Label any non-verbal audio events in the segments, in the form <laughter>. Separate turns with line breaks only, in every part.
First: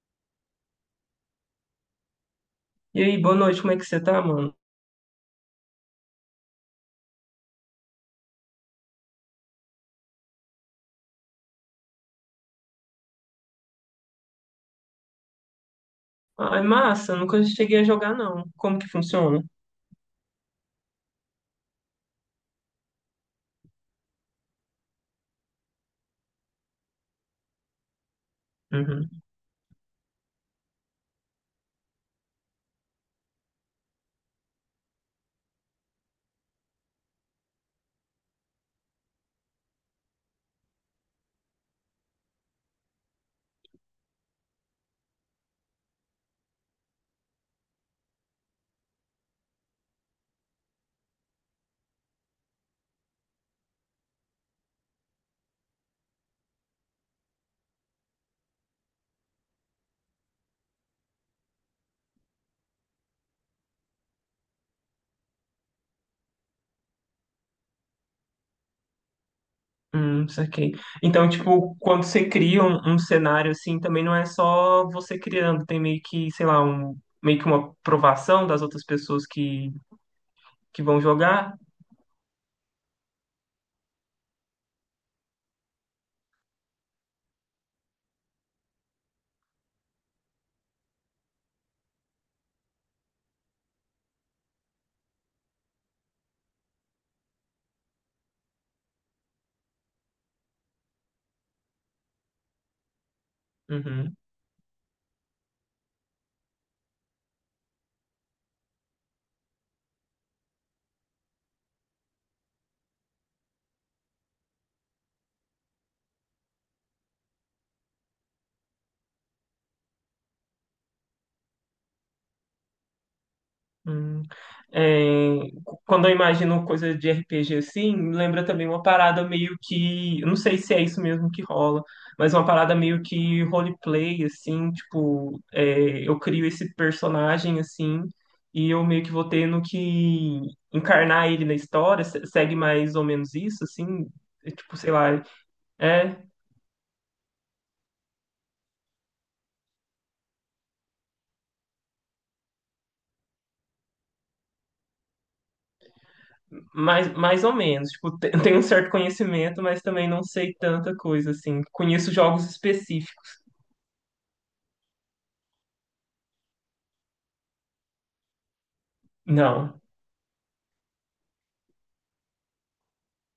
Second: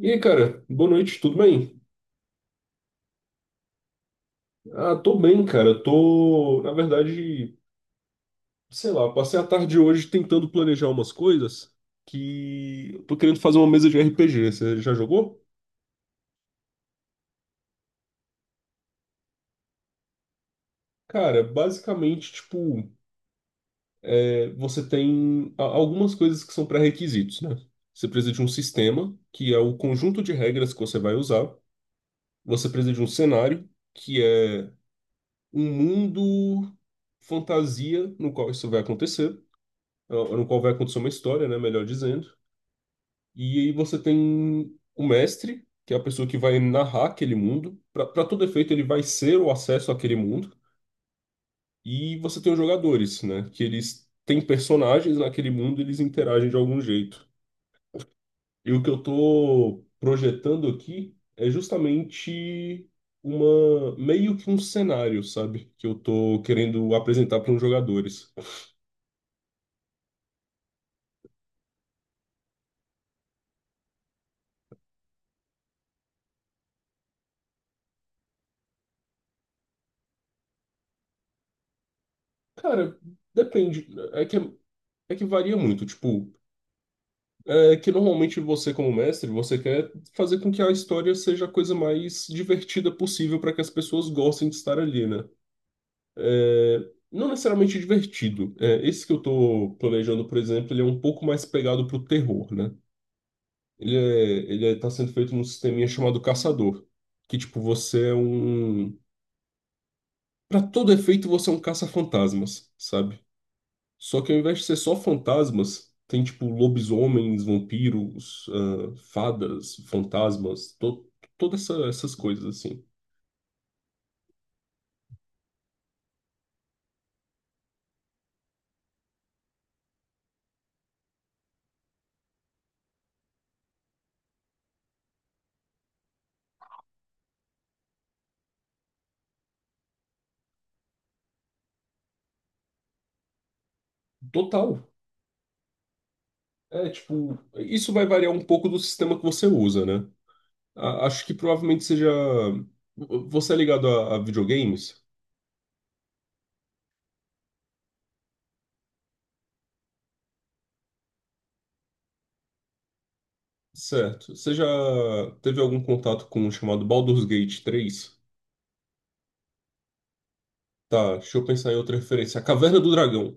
E aí, cara, boa noite, tudo bem?
E aí, boa noite, como é que você tá, mano?
Ah, tô bem, cara. Tô, na verdade, sei lá, passei a tarde hoje tentando planejar umas coisas que eu tô querendo fazer uma mesa de RPG. Você já jogou?
Ai, massa, nunca cheguei a jogar, não. Como que funciona?
Cara, basicamente, tipo, você tem algumas coisas que são pré-requisitos, né? Você precisa de um sistema,
Uhum.
que é o conjunto de regras que você vai usar. Você precisa de um cenário, que é um mundo fantasia no qual isso vai acontecer. No qual vai acontecer uma história, né, melhor dizendo. E aí você tem o mestre, que é a pessoa que vai narrar aquele mundo. Para todo efeito, ele vai ser o acesso àquele mundo. E você tem os jogadores, né, que eles têm personagens naquele mundo, e eles interagem de algum jeito. E o que eu tô projetando aqui é justamente uma meio que um cenário, sabe, que eu tô querendo apresentar para os jogadores.
Saquei. Então, tipo, quando você cria um cenário assim, também não é só você criando, tem meio que, sei lá, um, meio que uma aprovação das outras pessoas que vão jogar.
Cara, depende, é que é é que varia muito, tipo. É que normalmente você, como mestre, você quer fazer com que a história seja a coisa mais divertida possível para que as pessoas gostem de estar ali, né? É, não necessariamente divertido. É, esse que eu tô planejando, por exemplo, ele é um pouco mais pegado pro terror, né? Ele
Uhum.
é, ele é, tá sendo feito num sisteminha chamado Caçador, que tipo, você é um... Para todo efeito, você é um caça-fantasmas, sabe? Só que ao invés de ser só fantasmas, tem tipo lobisomens, vampiros, ah, fadas, fantasmas, to todas essas coisas assim.
Hum, é, quando eu imagino coisa de RPG assim, me lembra também uma parada meio que, eu não sei se é isso mesmo que rola, mas uma parada meio que roleplay assim, tipo, é, eu crio esse personagem assim e eu meio que vou tendo que encarnar ele na história, segue mais ou menos isso assim, é, tipo,
Total.
sei lá, é
É tipo, isso vai variar um pouco do sistema que você usa, né? A acho que provavelmente seja. Você é ligado a videogames?
mais ou menos, tipo, <laughs> tenho um certo conhecimento, mas também não sei tanta coisa assim. Conheço jogos específicos.
Certo. Você já teve algum contato com o chamado Baldur's Gate 3?
Não.
Tá, deixa eu pensar em outra referência. A Caverna do Dragão.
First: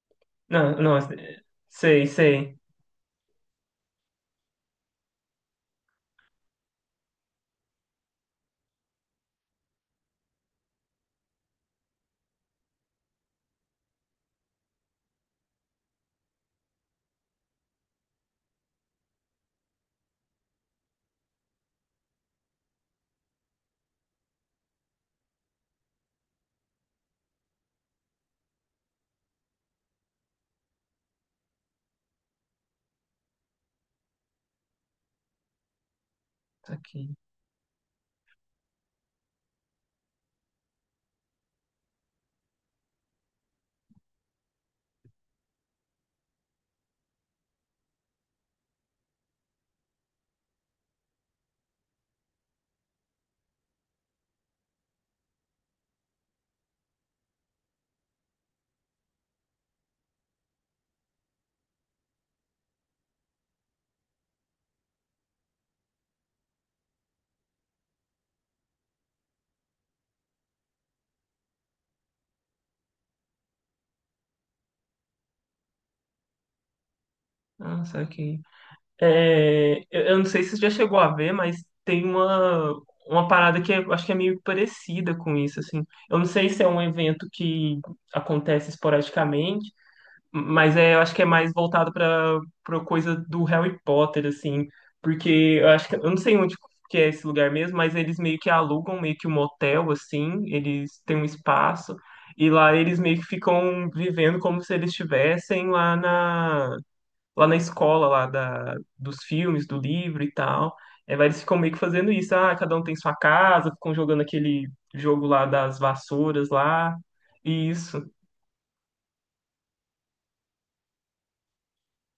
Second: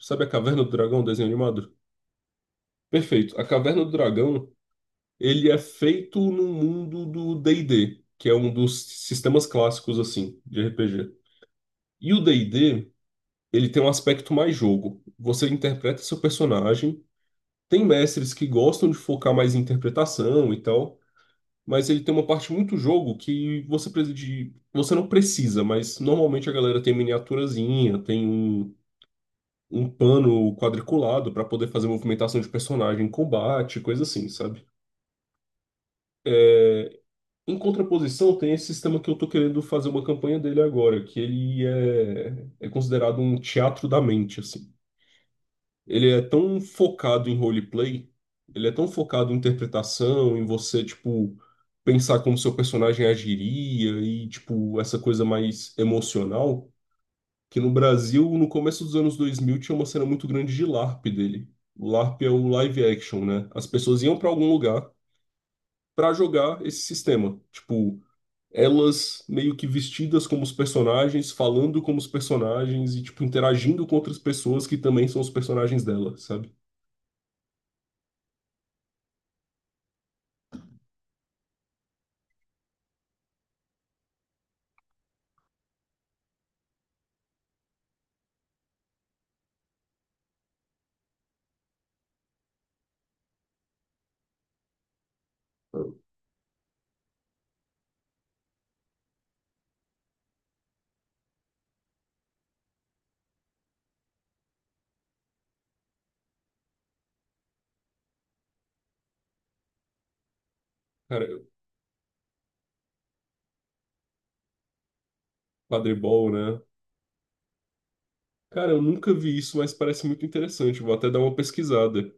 Sabe a Caverna do
Não, não,
Dragão, desenho animado?
sei, sei.
Perfeito. A Caverna do Dragão. Ele é feito no mundo do D&D, que é um dos sistemas clássicos assim de RPG. E o D&D, ele tem um aspecto mais jogo. Você interpreta seu personagem. Tem mestres que gostam de focar mais em interpretação e tal, mas ele tem uma parte muito jogo que você precisa de, você não precisa, mas normalmente a galera tem miniaturazinha, tem um pano quadriculado para poder fazer movimentação de personagem, em combate, coisa assim, sabe?
Tá aqui.
Em contraposição, tem esse sistema que eu tô querendo fazer uma campanha dele agora, que é considerado um teatro da mente, assim. Ele é tão focado em roleplay, ele é tão focado em interpretação, em você, tipo, pensar como seu personagem agiria e, tipo, essa coisa mais emocional, que no Brasil, no começo dos anos 2000 tinha uma cena muito grande de LARP dele. O LARP é o live action, né? As pessoas iam pra algum lugar pra jogar esse sistema. Tipo, elas meio que vestidas como os personagens, falando como os personagens e, tipo, interagindo com outras pessoas que também são os personagens dela, sabe?
Nossa, aqui. É, eu não sei se você já chegou a ver, mas tem uma parada que eu acho que é meio parecida com isso, assim. Eu não sei se é um evento que acontece esporadicamente, mas é, eu acho que é mais voltado para coisa do Harry Potter, assim, porque eu acho que eu não sei onde que é esse lugar mesmo, mas eles meio que alugam meio que um hotel, assim, eles têm um espaço e lá eles meio que ficam vivendo como se eles estivessem lá na escola lá dos filmes, do livro e tal. É,
Cara,
mas eles
eu-
ficam meio que fazendo isso, ah, cada um tem sua casa, ficam jogando aquele jogo lá das
Quadribol,
vassouras
né?
lá, e isso.
Cara, eu nunca vi isso, mas parece muito interessante. Vou até dar uma pesquisada.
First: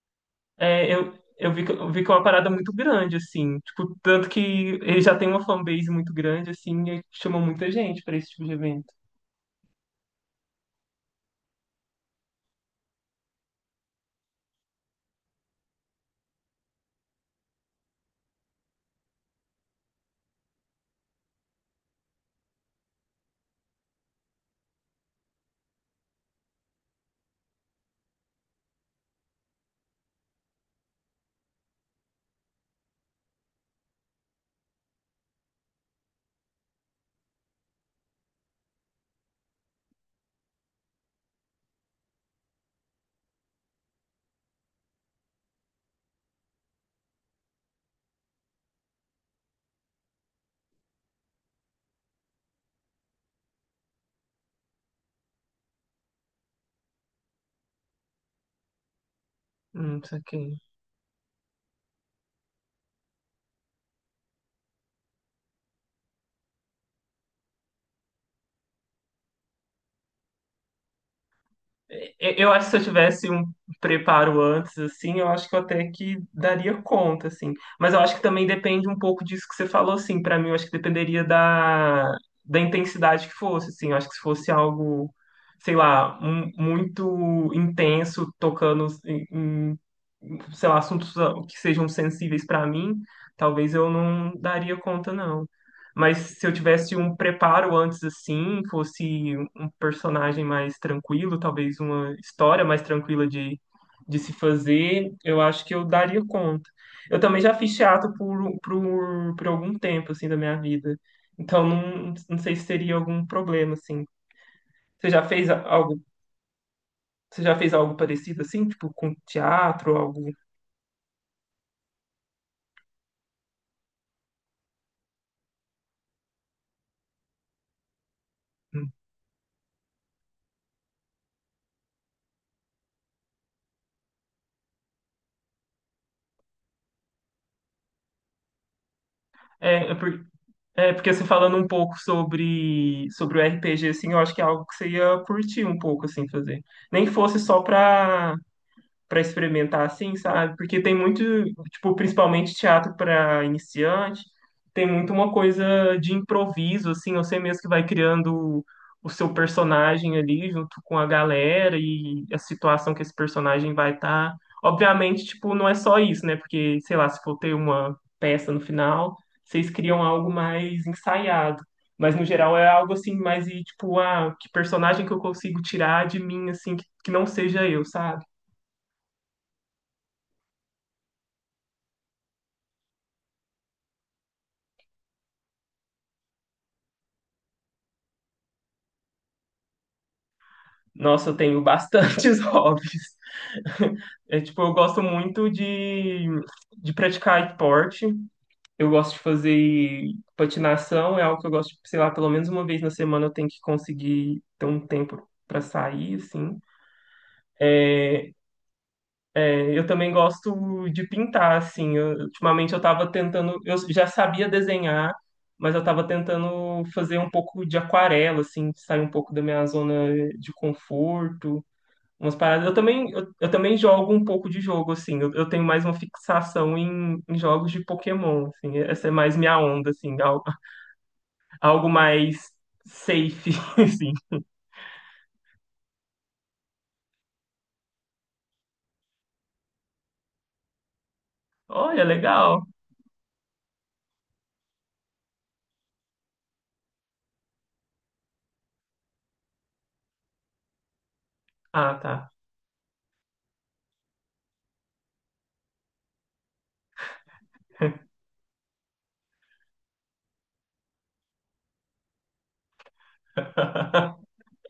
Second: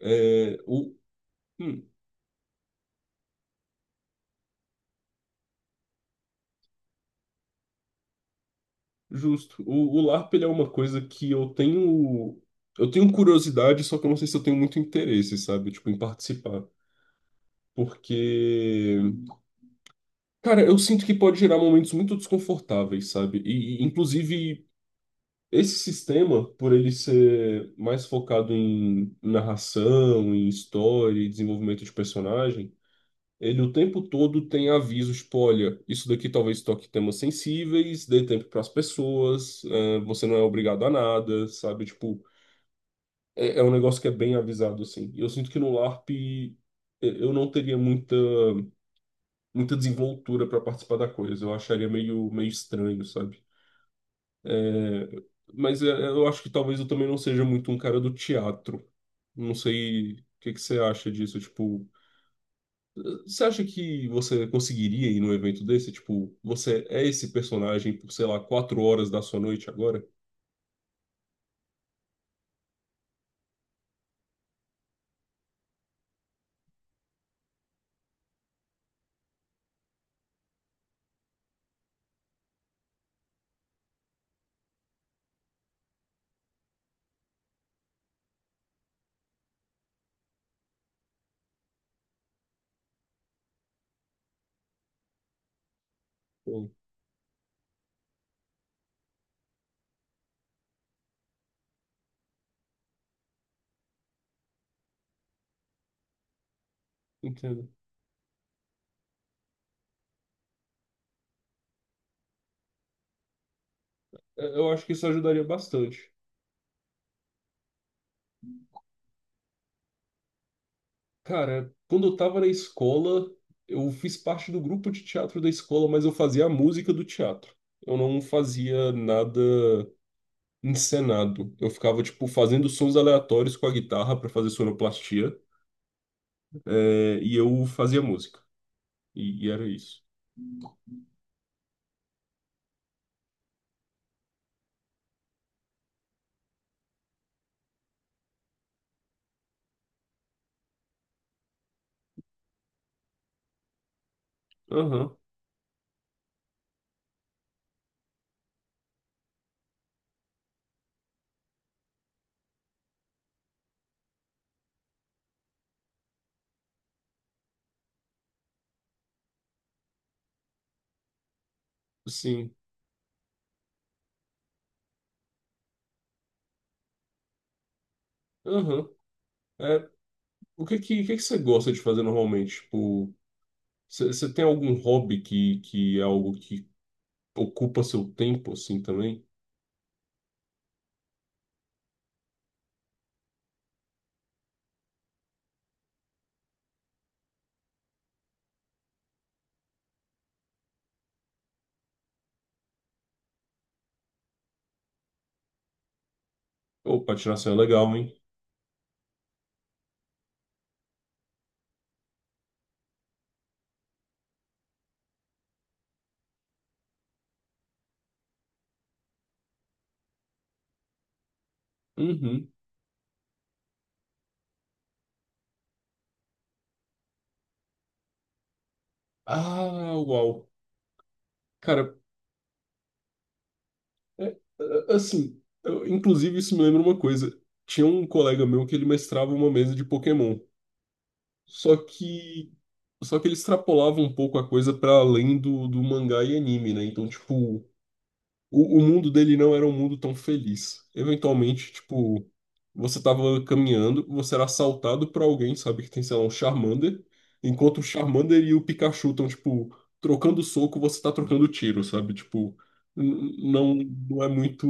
É,
É, eu vi,
hum,
eu vi que é uma parada muito grande, assim. Tipo, tanto que ele já tem uma fanbase muito grande, assim, e chama muita gente pra esse tipo de evento.
justo. O LARP, ele é uma coisa que eu tenho... Eu tenho curiosidade, só que eu não sei se eu tenho muito interesse, sabe? Tipo, em participar. Porque... Cara, eu sinto que pode gerar momentos muito desconfortáveis, sabe? E, inclusive, esse sistema, por ele ser mais focado em narração, em história e desenvolvimento de personagem, ele o tempo todo tem avisos, tipo, olha, isso daqui talvez toque temas sensíveis, dê tempo para as pessoas, você não é obrigado a nada, sabe? Tipo, é um negócio que é bem avisado, assim. E eu sinto que no LARP eu não teria muita, muita desenvoltura para participar da coisa, eu acharia meio, meio estranho, sabe? É, mas eu acho que talvez eu também não seja muito um cara do teatro. Não sei
Isso
o que que
aqui.
você acha disso. Tipo, você acha que você conseguiria ir num evento desse? Tipo, você é esse personagem por, sei lá, 4 horas da sua noite agora?
Eu acho que se eu tivesse um preparo antes, assim, eu acho que eu até que daria conta, assim. Mas eu acho que também depende um pouco disso que você falou, assim. Pra mim, eu acho que dependeria da intensidade que fosse, assim. Eu acho que se fosse algo, sei lá, muito intenso, tocando em, sei lá, assuntos que sejam sensíveis pra mim, talvez eu não daria conta, não. Mas se eu
Pô,
tivesse um preparo antes, assim, fosse personagem mais tranquilo, talvez uma história mais tranquila de se fazer, eu acho que eu daria conta. Eu também já
entendo.
fiz teatro por algum tempo, assim, da minha vida. Então, não sei se seria algum problema, assim.
É, eu acho que isso
Você já
ajudaria
fez algo,
bastante.
você já fez algo parecido, assim, tipo, com teatro, algo...
Cara, quando eu tava na escola, eu fiz parte do grupo de teatro da escola, mas eu fazia a música do teatro. Eu não fazia nada encenado. Eu ficava, tipo, fazendo sons aleatórios com a guitarra para fazer sonoplastia, e eu fazia música. E era
É,
isso.
é, porque você falando um pouco sobre, sobre o RPG, assim, eu acho que é algo que você ia curtir um pouco, assim, fazer. Nem que fosse só pra para experimentar assim, sabe? Porque tem muito, tipo, principalmente teatro para iniciante, tem muito
Aham,
uma coisa de improviso, assim, você mesmo que vai criando o seu personagem ali junto com a galera e a situação que esse personagem vai estar. Obviamente, tipo, não é só isso, né? Porque, sei lá, se for ter uma peça no final, vocês criam algo mais ensaiado. Mas no
sim.
geral é algo assim, mais e tipo, ah, que personagem que eu consigo tirar de mim, assim, que não seja eu, sabe?
Aham. É, o que que você gosta de fazer normalmente? Tipo, você tem algum hobby que é algo que ocupa seu tempo, assim, também?
Nossa, eu tenho bastantes <laughs> hobbies. É, tipo, eu gosto muito de praticar esporte. Eu gosto de fazer patinação, é algo que eu gosto, sei lá, pelo menos uma vez na semana eu tenho que conseguir ter um tempo para sair, assim.
Ou patinação é legal, hein?
É, eu também gosto de pintar, assim. Ultimamente eu tava tentando, eu já sabia desenhar, mas eu tava tentando fazer um pouco de aquarela, assim, sair um pouco da minha zona de conforto. Umas
Uhum.
paradas. Eu também, eu também jogo um pouco de jogo, assim. Eu tenho mais uma fixação em jogos de Pokémon, assim. Essa é mais minha onda,
Ah,
assim. Algo,
uau.
algo
Cara,
mais safe, <laughs> assim.
é, assim, inclusive isso me lembra uma coisa. Tinha um colega meu que ele mestrava uma mesa de Pokémon. Só
Olha,
que
legal.
só que ele extrapolava um pouco a coisa para além do, do mangá e anime, né? Então, tipo, o mundo dele não era um mundo tão feliz. Eventualmente,
Ah, tá.
tipo, você tava caminhando, você era assaltado por alguém, sabe, que tem, sei lá, um Charmander, enquanto o Charmander e o Pikachu estão, tipo, trocando soco, você tá trocando tiro, sabe? Tipo, não, não é
<laughs>
muito.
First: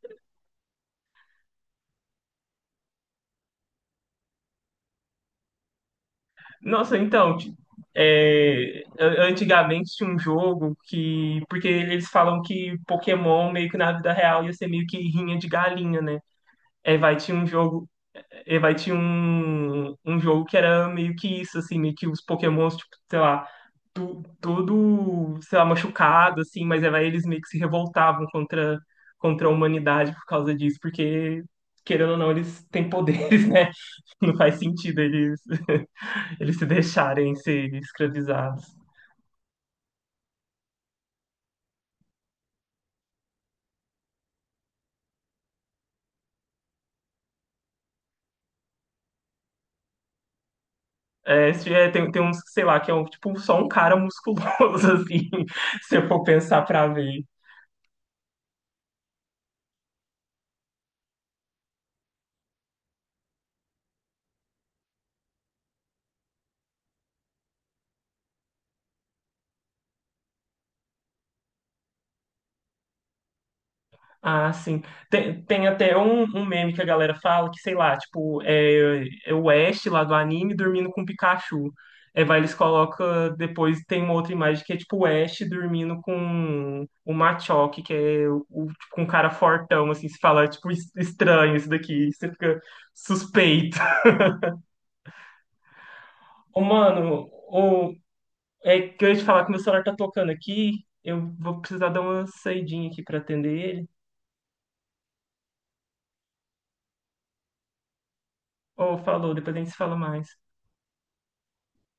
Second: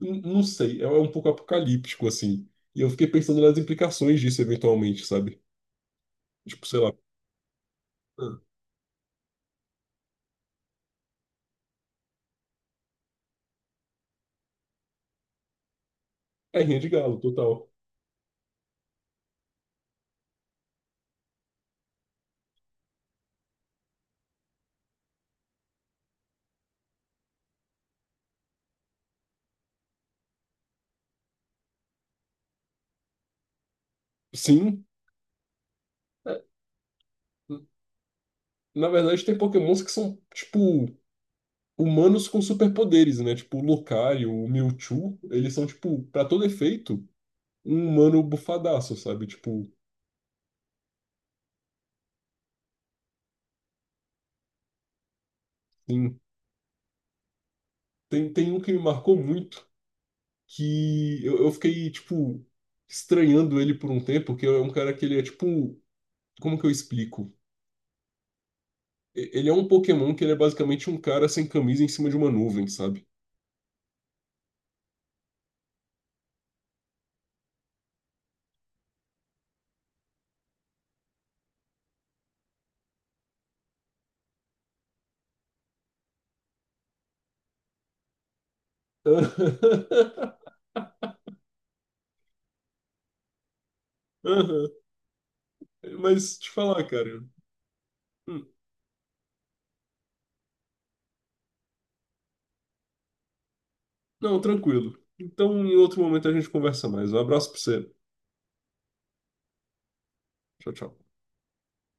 Não sei, é um pouco apocalíptico, assim. E eu fiquei pensando nas implicações disso eventualmente, sabe? Tipo, sei lá.
Nossa, então, é, antigamente tinha um jogo que, porque eles falam que Pokémon meio que na vida real ia ser meio que rinha de galinha, né?
É rinha de
É, vai,
galo,
tinha um
total.
jogo e vai tinha um jogo que era meio que isso, assim, meio que os Pokémons, tipo, sei lá, todo, sei lá, machucado, assim, mas aí vai, eles meio que se revoltavam contra a humanidade por causa disso, porque, querendo ou não, eles têm poderes, <laughs> né? Não faz
Sim.
sentido eles, <laughs>
é,
eles se deixarem ser escravizados.
Na verdade, tem Pokémons que são, tipo, humanos com superpoderes, né? Tipo, o Lucario, o Mewtwo, eles são, tipo, pra todo efeito, um humano bufadaço, sabe? Tipo,
É, é, tem, tem uns, sei lá, que é um, tipo só um cara musculoso, <laughs> assim, se eu
tem,
for pensar pra ver.
tem um que me marcou muito, que eu fiquei, tipo, estranhando ele por um tempo, que é um cara que ele é, tipo, como que eu explico? Ele é um Pokémon que ele é basicamente um cara sem camisa em cima de uma nuvem, sabe?
Ah, sim. Tem, tem até um meme que a galera fala que, sei lá, tipo, é, é o Ash lá do anime dormindo com o Pikachu. É, vai, eles colocam, depois tem uma outra imagem que é tipo o Ash dormindo com o Machoke, que é tipo, um cara fortão, assim, se fala,
<laughs>
tipo, estranho isso daqui, você fica suspeito. <laughs>
Aham. Mas te
Ô,
falar, cara.
mano, o,
Hum,
é que eu ia te falar que meu celular tá tocando aqui, eu vou precisar dar uma saidinha aqui pra atender ele.
Não, tranquilo. Então, em outro momento a gente conversa mais. Um abraço pra você.
Ou falou, depois a gente se fala mais.
Tchau, tchau.